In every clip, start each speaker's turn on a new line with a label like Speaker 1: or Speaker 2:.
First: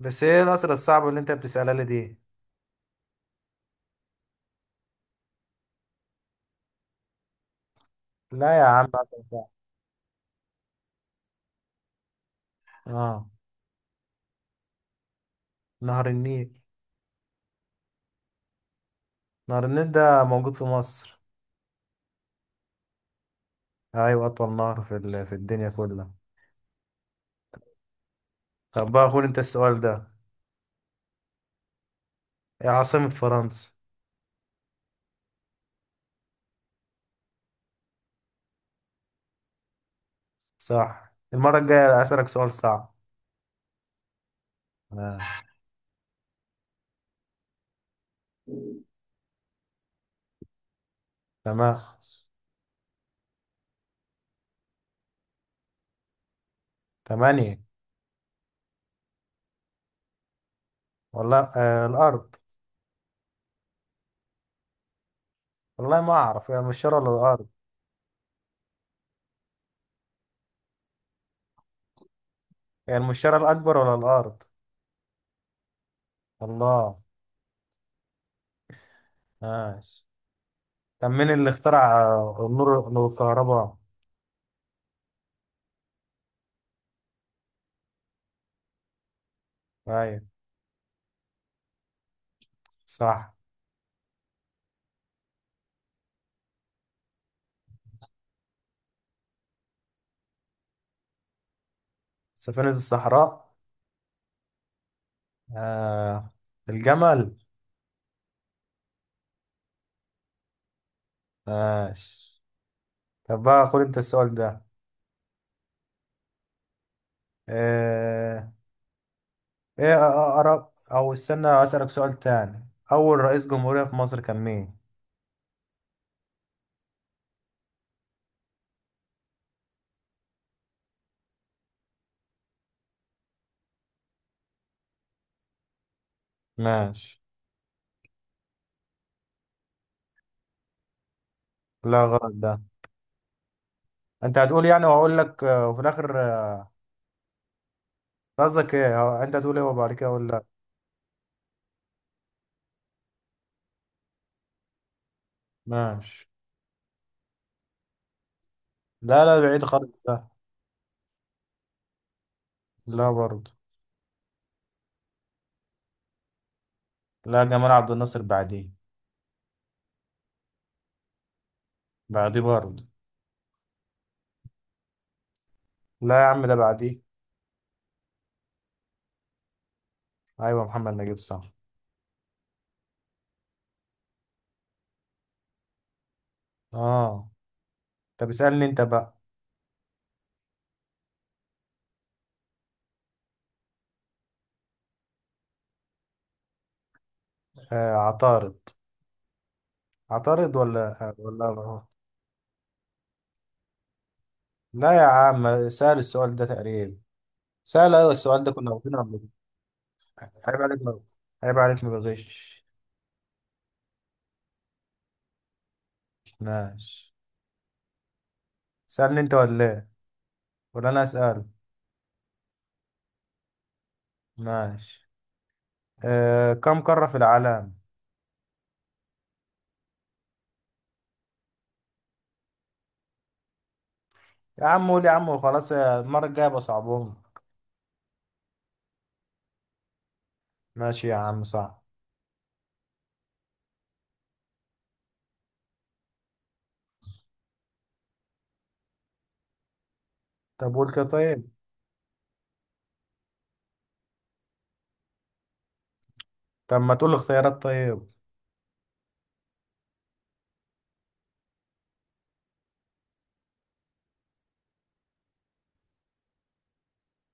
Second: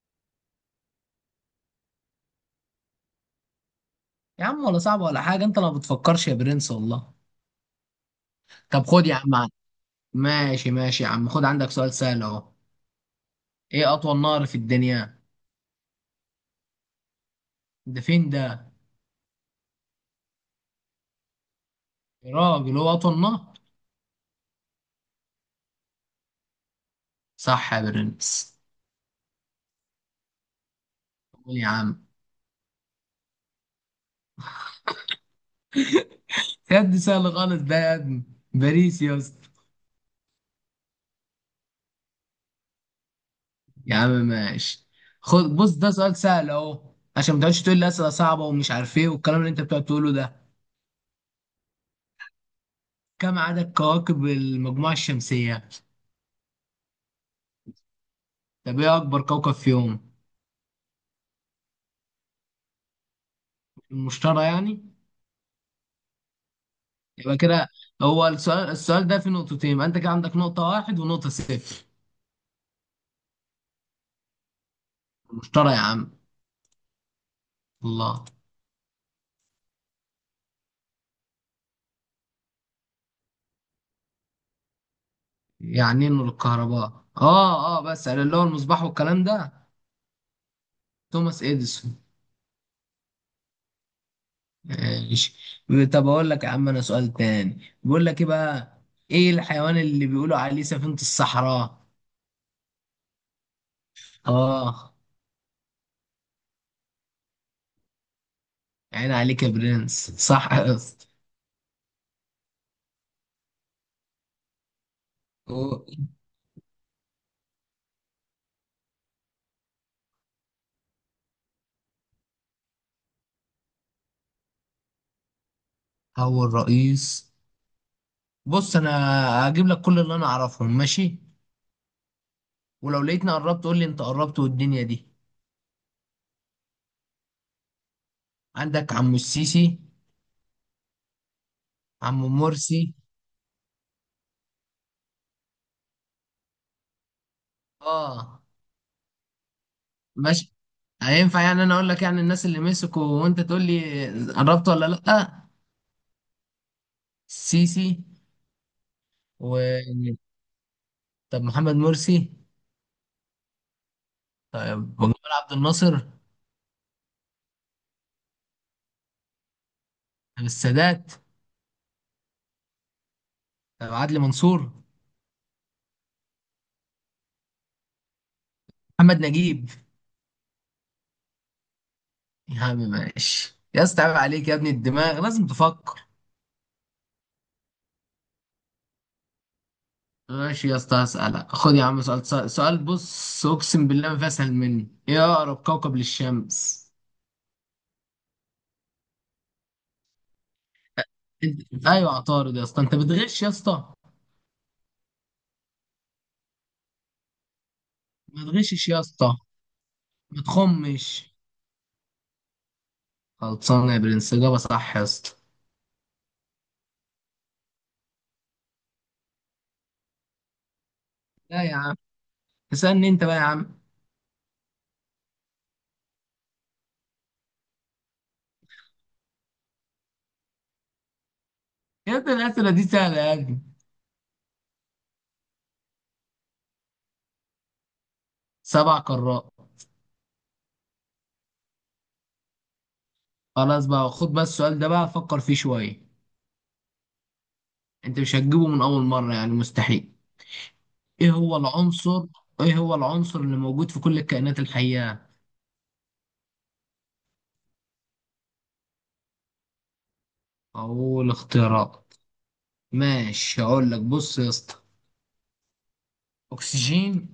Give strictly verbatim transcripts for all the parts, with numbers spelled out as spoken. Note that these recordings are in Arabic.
Speaker 1: بس ايه الأسئلة الصعبة اللي انت بتسألها لي دي.
Speaker 2: يا عم ولا صعب ولا حاجة، انت ما بتفكرش يا برنس والله.
Speaker 1: لا يا
Speaker 2: طب
Speaker 1: عم
Speaker 2: خد يا
Speaker 1: أسئلة
Speaker 2: عم
Speaker 1: صعبة.
Speaker 2: ع- ماشي ماشي يا عم، خد عندك سؤال سهل اهو.
Speaker 1: اه.
Speaker 2: ايه اطول نهر في الدنيا؟
Speaker 1: نهر النيل.
Speaker 2: ده فين ده؟
Speaker 1: نهر النيل ده موجود في مصر.
Speaker 2: يا راجل، هو اطول نهر؟
Speaker 1: ايوه اطول نهر في ال- في الدنيا كلها.
Speaker 2: صح يا برنس.
Speaker 1: طب بقى خد انت السؤال ده.
Speaker 2: قول يا عم.
Speaker 1: ايه عاصمة فرنسا؟
Speaker 2: يا دي سهل خالص ده يا ابني. باريس يا اسطى.
Speaker 1: صح، المرة الجاية أسألك سؤال صعب.
Speaker 2: يا عم ماشي.
Speaker 1: آه.
Speaker 2: خد بص، ده سؤال سهل اهو. عشان ما تقعدش تقول لي اسئله صعبه ومش عارف ايه والكلام اللي انت بتقعد تقوله ده.
Speaker 1: تمام.
Speaker 2: كم عدد كواكب المجموعه الشمسيه؟
Speaker 1: تمانية.
Speaker 2: طب ايه اكبر كوكب فيهم؟
Speaker 1: والله آه الأرض.
Speaker 2: المشتري يعني.
Speaker 1: والله ما أعرف، هي المشتري ولا
Speaker 2: يبقى
Speaker 1: الأرض؟
Speaker 2: كده. هو السؤال السؤال ده في نقطتين، يبقى انت كده عندك نقطة واحد ونقطة صفر.
Speaker 1: هي المشتري الأكبر ولا الأرض؟
Speaker 2: مشترى يا عم.
Speaker 1: الله.
Speaker 2: الله.
Speaker 1: ماشي. طب مين اللي اخترع آه، النور، الكهرباء؟
Speaker 2: يعني ايه نور الكهرباء؟ اه اه بس على اللي هو المصباح والكلام ده.
Speaker 1: أيوة.
Speaker 2: توماس اديسون.
Speaker 1: صح.
Speaker 2: ماشي. طب اقول لك يا عم، انا سؤال تاني بيقول لك ايه بقى. ايه الحيوان اللي بيقولوا عليه سفينة الصحراء؟
Speaker 1: سفينة الصحراء.
Speaker 2: اه.
Speaker 1: آه. الجمل.
Speaker 2: عين عليك يا برنس، صح يا اسطى.
Speaker 1: ماشي. طب بقى خد انت السؤال ده. آه. ايه اقرب او استنى اسألك سؤال تاني، اول رئيس جمهورية في مصر كان مين؟
Speaker 2: هو الرئيس. بص انا هجيب لك كل اللي انا اعرفهم ماشي، ولو لقيتني قربت قول لي انت قربت والدنيا دي.
Speaker 1: ماشي.
Speaker 2: عندك عمو السيسي.
Speaker 1: لا
Speaker 2: عمو
Speaker 1: غلط ده.
Speaker 2: مرسي.
Speaker 1: انت هتقول يعني واقول لك آه، وفي الاخر آه،
Speaker 2: اه.
Speaker 1: قصدك ايه هو- انت هتقول ايه وبعد كده اقول لا؟
Speaker 2: ماشي. هينفع يعني انا اقول لك يعني الناس اللي مسكوا وانت تقول لي قربت ولا لا.
Speaker 1: ماشي.
Speaker 2: السيسي.
Speaker 1: لا لا،
Speaker 2: و
Speaker 1: بعيد خالص ده.
Speaker 2: طب محمد مرسي.
Speaker 1: لا برضه.
Speaker 2: طب جمال عبد الناصر.
Speaker 1: لا، جمال عبد الناصر بعديه.
Speaker 2: طب السادات.
Speaker 1: بعديه برضه.
Speaker 2: طب عدلي منصور.
Speaker 1: لا يا عم ده بعديه.
Speaker 2: محمد نجيب.
Speaker 1: ايوه محمد نجيب صح.
Speaker 2: يا عم ماشي يا اسطى، عيب عليك يا ابني، الدماغ لازم تفكر.
Speaker 1: اه. طب اسألني انت بقى.
Speaker 2: ماشي يا اسطى هسألك. خد يا عم سؤال، سؤال سؤال بص، اقسم بالله ما في اسهل منه. ايه اقرب كوكب للشمس؟
Speaker 1: آه عطارد. عطارد ولا ولا.
Speaker 2: انت ايوه عطارد يا اسطى، انت بتغش يا اسطى.
Speaker 1: لا يا عم سهل السؤال ده تقريبا. سهل أوي السؤال ده،
Speaker 2: ما
Speaker 1: كنا
Speaker 2: تغشش
Speaker 1: واخدينه
Speaker 2: يا
Speaker 1: قبل كده.
Speaker 2: اسطى، ما
Speaker 1: عيب عليك ما.
Speaker 2: تخمش.
Speaker 1: عيب عليك ما بغش.
Speaker 2: خلصانه يا برنس، اجابه صح يا اسطى.
Speaker 1: ماشي. سألني أنت ولا إيه؟ ولا أنا أسأل؟
Speaker 2: لا يا عم، اسالني انت بقى يا عم.
Speaker 1: ماشي. آه، كم قارة في العالم؟
Speaker 2: يا ابني الاسئله دي سهله يا ابني.
Speaker 1: يا عم قول يا عم وخلاص يا- المرة الجاية بصعبهم.
Speaker 2: سبع قارات.
Speaker 1: ماشي يا عم صح.
Speaker 2: خلاص بقى، خد بس السؤال ده بقى فكر فيه شويه. انت مش هتجيبه من اول مره يعني، مستحيل.
Speaker 1: طب قول كده
Speaker 2: ايه
Speaker 1: طيب.
Speaker 2: هو العنصر ايه هو العنصر اللي موجود في كل الكائنات الحيه؟
Speaker 1: طب ما تقول اختيارات طيب.
Speaker 2: أقول اختيارات. ماشي هقول لك، بص يا اسطى. أكسجين،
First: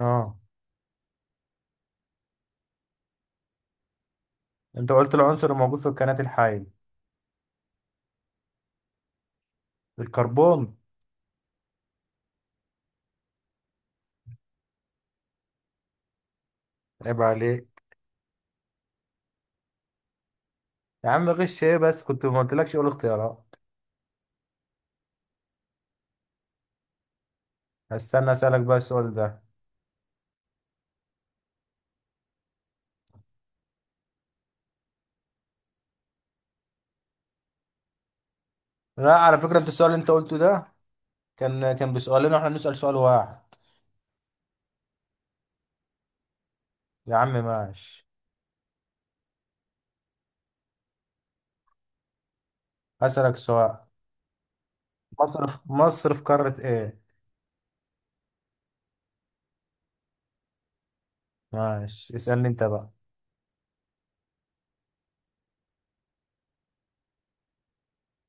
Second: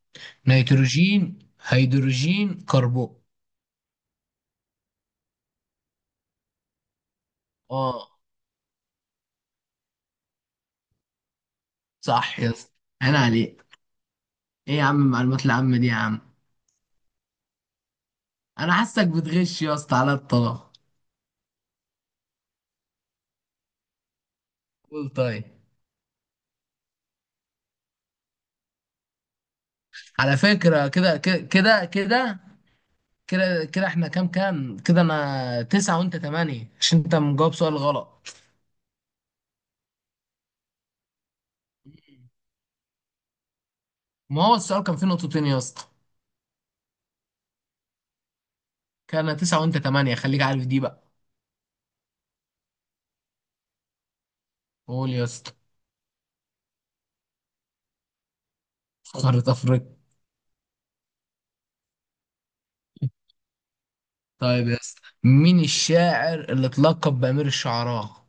Speaker 1: اه.
Speaker 2: نيتروجين، هيدروجين، كربون.
Speaker 1: انت قلت العنصر الموجود في الكائنات الحية.
Speaker 2: اه.
Speaker 1: الكربون.
Speaker 2: صح يا اسطى. أنا عليك. إيه يا عم المعلومات العامة دي يا عم.
Speaker 1: عيب عليك.
Speaker 2: أنا حاسك بتغش يا اسطى على الطلاق.
Speaker 1: يا عم غش ايه بس، كنت ما قلتلكش اقول اختيارات.
Speaker 2: قول طيب.
Speaker 1: هستنى اسالك بقى السؤال ده.
Speaker 2: على فكرة كده كده كده كده، كده كده احنا كام كام، كده أنا تسعة وأنت تمانية عشان أنت مجاوب سؤال غلط.
Speaker 1: لا على فكره، انت السؤال اللي انت قلته ده كان كان بسؤالين واحنا بنسال سؤال واحد.
Speaker 2: ما هو السؤال كان فيه نقطتين يا اسطى.
Speaker 1: يا عم ماشي.
Speaker 2: كان أنا تسعة وأنت تمانية، خليك عارف دي بقى.
Speaker 1: هسالك سؤال،
Speaker 2: قول يا
Speaker 1: مصر
Speaker 2: اسطى.
Speaker 1: في مصر في قاره ايه؟
Speaker 2: قارة أفريقيا.
Speaker 1: ماشي، اسالني انت بقى.
Speaker 2: طيب يا اسطى، مين الشاعر اللي اتلقب بأمير الشعراء؟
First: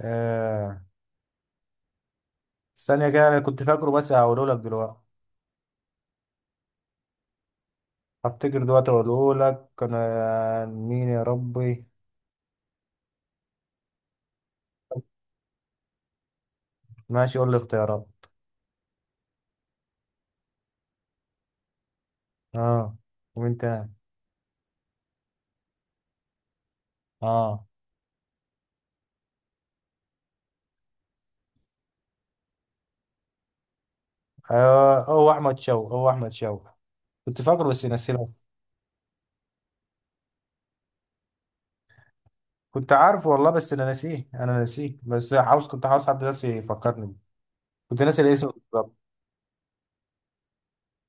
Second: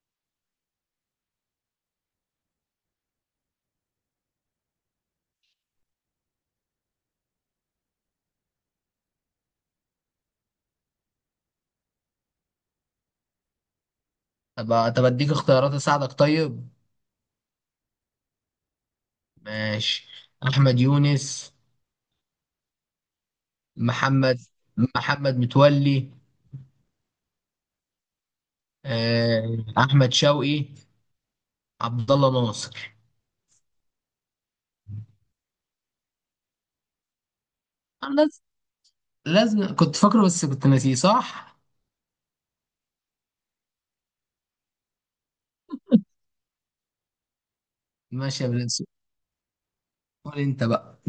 Speaker 1: آه. ثانيه كده انا كنت فاكره بس هقوله لك دلوقتي. هفتكر دلوقتي اقوله لك، كان آه، مين يا ربي؟
Speaker 2: طب طب اديك اختيارات اساعدك طيب.
Speaker 1: ماشي، قول لي اختيارات.
Speaker 2: ماشي. احمد يونس.
Speaker 1: اه. ومين تاني؟
Speaker 2: محمد محمد متولي.
Speaker 1: اه.
Speaker 2: آه، احمد شوقي. عبد الله ناصر.
Speaker 1: آه، هو احمد شوقي، هو احمد شوقي. كنت فاكره بس
Speaker 2: أنا
Speaker 1: نسيت.
Speaker 2: لاز- لازم كنت فاكره بس كنت ناسيه، صح.
Speaker 1: كنت عارف والله بس انا ناسيه، انا ناسيه، بس عاوز كنت عاوز حد بس يفكرني بيه. كنت ناسي
Speaker 2: ماشي
Speaker 1: الاسم
Speaker 2: يا برنس،
Speaker 1: بالظبط.
Speaker 2: قول انت بقى.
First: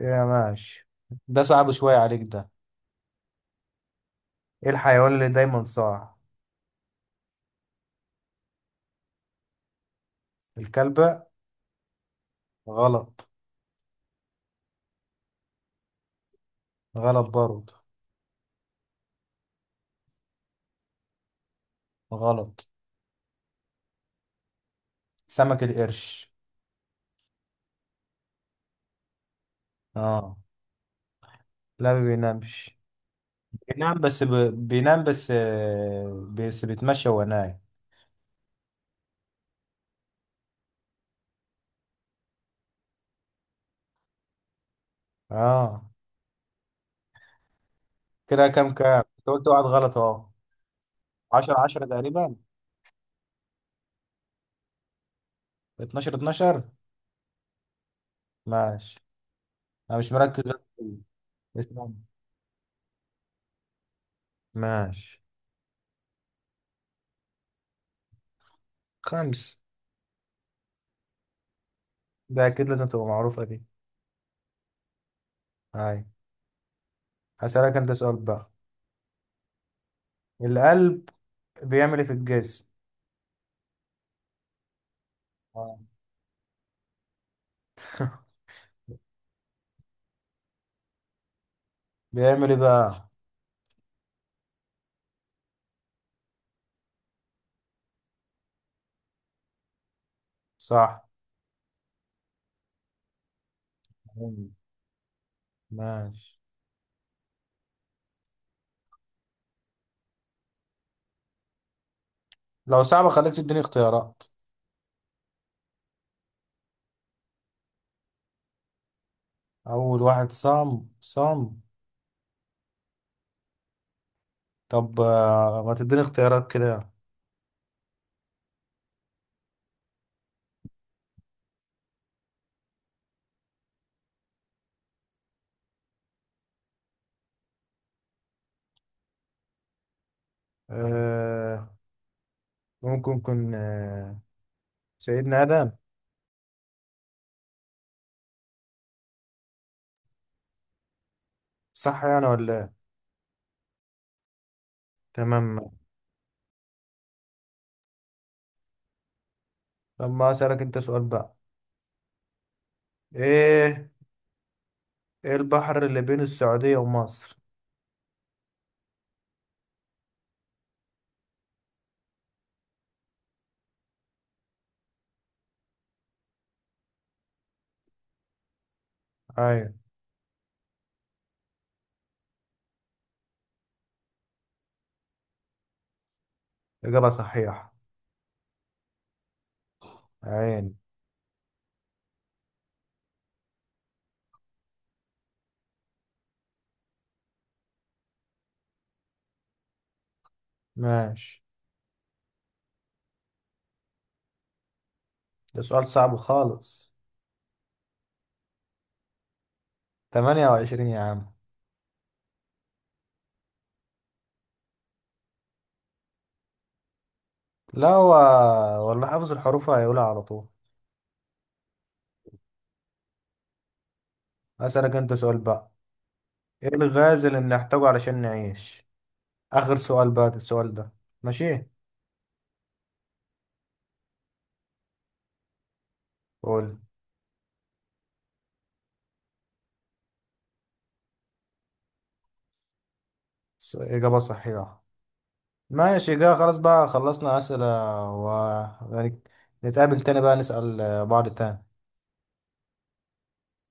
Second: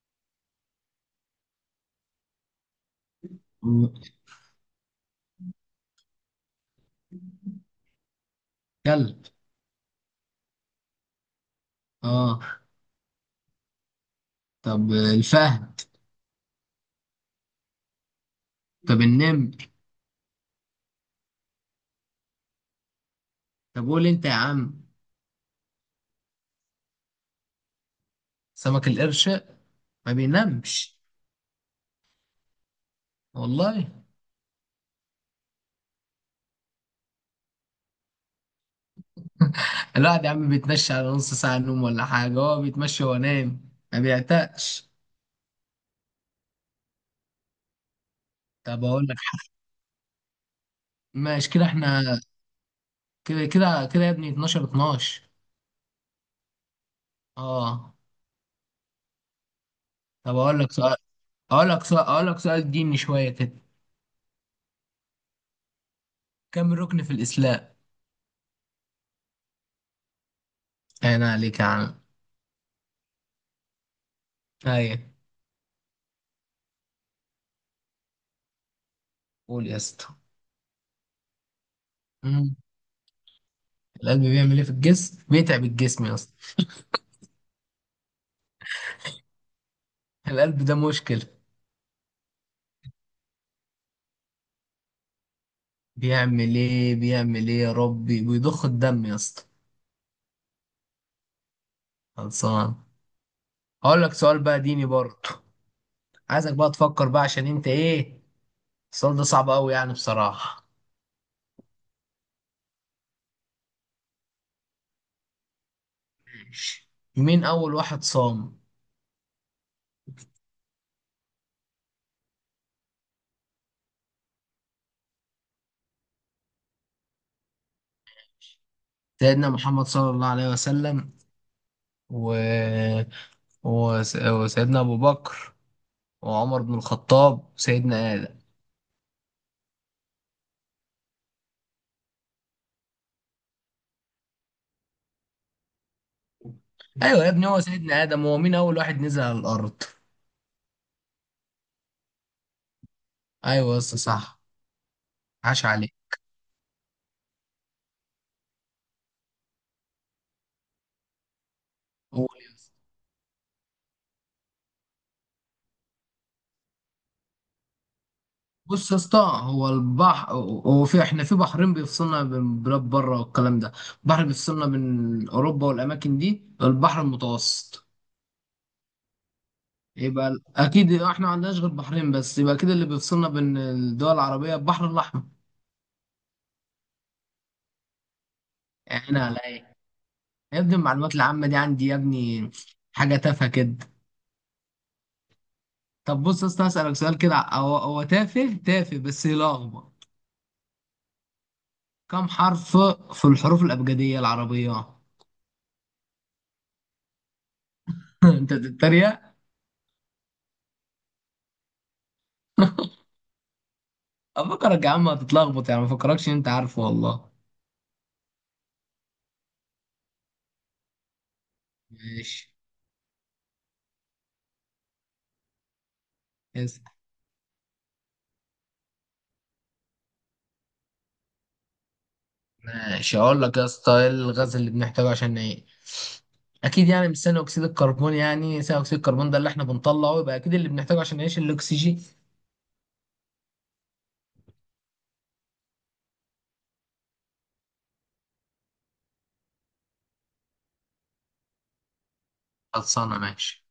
Speaker 1: يا ماشي. ده صعب شوية عليك ده. ايه الحيوان اللي دايما صاع؟
Speaker 2: كلب.
Speaker 1: الكلبة.
Speaker 2: اه.
Speaker 1: غلط.
Speaker 2: طب الفهد.
Speaker 1: غلط برضه.
Speaker 2: طب النمر.
Speaker 1: غلط.
Speaker 2: طب قول انت يا عم.
Speaker 1: سمك القرش.
Speaker 2: سمك القرش. ما
Speaker 1: اه.
Speaker 2: بينامش.
Speaker 1: لا ما بينامش.
Speaker 2: والله.
Speaker 1: بينام بس ب... بينام بس آه، بس بيتمشى وهو نايم.
Speaker 2: الواحد يا عم بيتمشى على نص ساعة نوم ولا حاجة، هو بيتمشى وينام ما بيعتقش.
Speaker 1: اه. كده كام
Speaker 2: طب
Speaker 1: كام
Speaker 2: أقول لك
Speaker 1: انت قلت
Speaker 2: حاجة.
Speaker 1: واحد غلط اهو.
Speaker 2: ماشي
Speaker 1: 10
Speaker 2: كده
Speaker 1: 10
Speaker 2: احنا،
Speaker 1: تقريبا.
Speaker 2: كده كده كده يا ابني اتناشر اتناشر.
Speaker 1: اتناشر اتناشر.
Speaker 2: اه.
Speaker 1: ماشي. انا مش
Speaker 2: طب
Speaker 1: مركز
Speaker 2: أقول
Speaker 1: بس.
Speaker 2: لك سؤال أقول لك
Speaker 1: اسمع،
Speaker 2: سؤال أقول لك سؤال ديني شوية كده.
Speaker 1: ماشي.
Speaker 2: كم ركن في الإسلام؟
Speaker 1: خمس.
Speaker 2: أنا عليك يا عم.
Speaker 1: ده أكيد لازم تبقى معروفة دي.
Speaker 2: أيوة.
Speaker 1: هاي. هسألك أنت سؤال بقى.
Speaker 2: قول يا اسطى.
Speaker 1: القلب بيعمل إيه في
Speaker 2: مم.
Speaker 1: الجسم؟
Speaker 2: القلب بيعمل إيه في الجسم؟ بيتعب
Speaker 1: آه.
Speaker 2: الجسم يا اسطى. القلب ده مشكلة.
Speaker 1: بيعمل إيه بقى؟
Speaker 2: بيعمل إيه بيعمل إيه يا ربي، بيضخ الدم يا اسطى.
Speaker 1: صح.
Speaker 2: خلصان. أقول لك سؤال
Speaker 1: مم.
Speaker 2: بقى ديني برضه.
Speaker 1: ماشي.
Speaker 2: عايزك بقى تفكر بقى عشان انت ايه، السؤال ده صعب قوي يعني بصراحة.
Speaker 1: لو صعبة خليك تديني اختيارات.
Speaker 2: مين أول واحد صام؟
Speaker 1: أول واحد صام صام. طب آه، ما تديني اختيارات كده.
Speaker 2: سيدنا محمد صلى الله عليه وسلم و... وس... وسيدنا أبو بكر وعمر بن الخطاب وسيدنا آدم.
Speaker 1: آه، ممكن يكون آه سيدنا آدم.
Speaker 2: أيوة يا ابني هو سيدنا آدم، هو مين أول واحد نزل على الأرض؟
Speaker 1: صح يعني ولا إيه؟
Speaker 2: أيوة يا اسطى صح. عاش
Speaker 1: تمام.
Speaker 2: عليك.
Speaker 1: طب ما أسألك أنت سؤال بقى.
Speaker 2: قول يا اسطى.
Speaker 1: إيه، إيه البحر اللي بين السعودية ومصر؟
Speaker 2: بص يا اسطى، هو البحر هو في احنا في بحرين بيفصلنا بين بلاد بره والكلام ده. بحر بيفصلنا بين أوروبا والأماكن دي، البحر المتوسط.
Speaker 1: أيوة.
Speaker 2: يبقى ال- اكيد احنا ما عندناش غير بحرين بس، يبقى كده اللي بيفصلنا بين الدول العربيه البحر الاحمر.
Speaker 1: إجابة صحيحة.
Speaker 2: يعني على ايه؟ يا
Speaker 1: عين.
Speaker 2: ابني المعلومات العامه دي عندي يا ابني، حاجه تافهه كده. طب بص يا اسطى، اسالك سؤال كده هو هو تافه تافه بس يلخبط.
Speaker 1: ماشي.
Speaker 2: كم حرف في الحروف الابجديه العربيه؟
Speaker 1: ده سؤال صعب خالص.
Speaker 2: انت بتتريق.
Speaker 1: ثمانية وعشرين يا عم.
Speaker 2: افكرك يا عم هتتلخبط يعني، ما فكركش انت عارفه والله.
Speaker 1: لا هو، والله حافظ الحروف هيقولها على طول.
Speaker 2: ماشي.
Speaker 1: أسألك أنت سؤال بقى. إيه
Speaker 2: اسأل.
Speaker 1: الغاز اللي بنحتاجه علشان نعيش؟ آخر سؤال بقى ده السؤال ده. ماشي.
Speaker 2: ماشي هقول لك يا اسطى، ايه الغاز اللي بنحتاجه عشان نعيش.
Speaker 1: قول.
Speaker 2: اكيد يعني مش ثاني اكسيد الكربون، يعني ثاني اكسيد الكربون ده اللي احنا بنطلعه، يبقى اكيد اللي بنحتاجه عشان نعيش الاكسجين.
Speaker 1: س- إجابة صحيحة. ماشي كده، خلاص بقى خلصنا أسئلة. و يعني، نتقابل تاني بقى نسأل بعض تاني.
Speaker 2: خلصانه ماشي.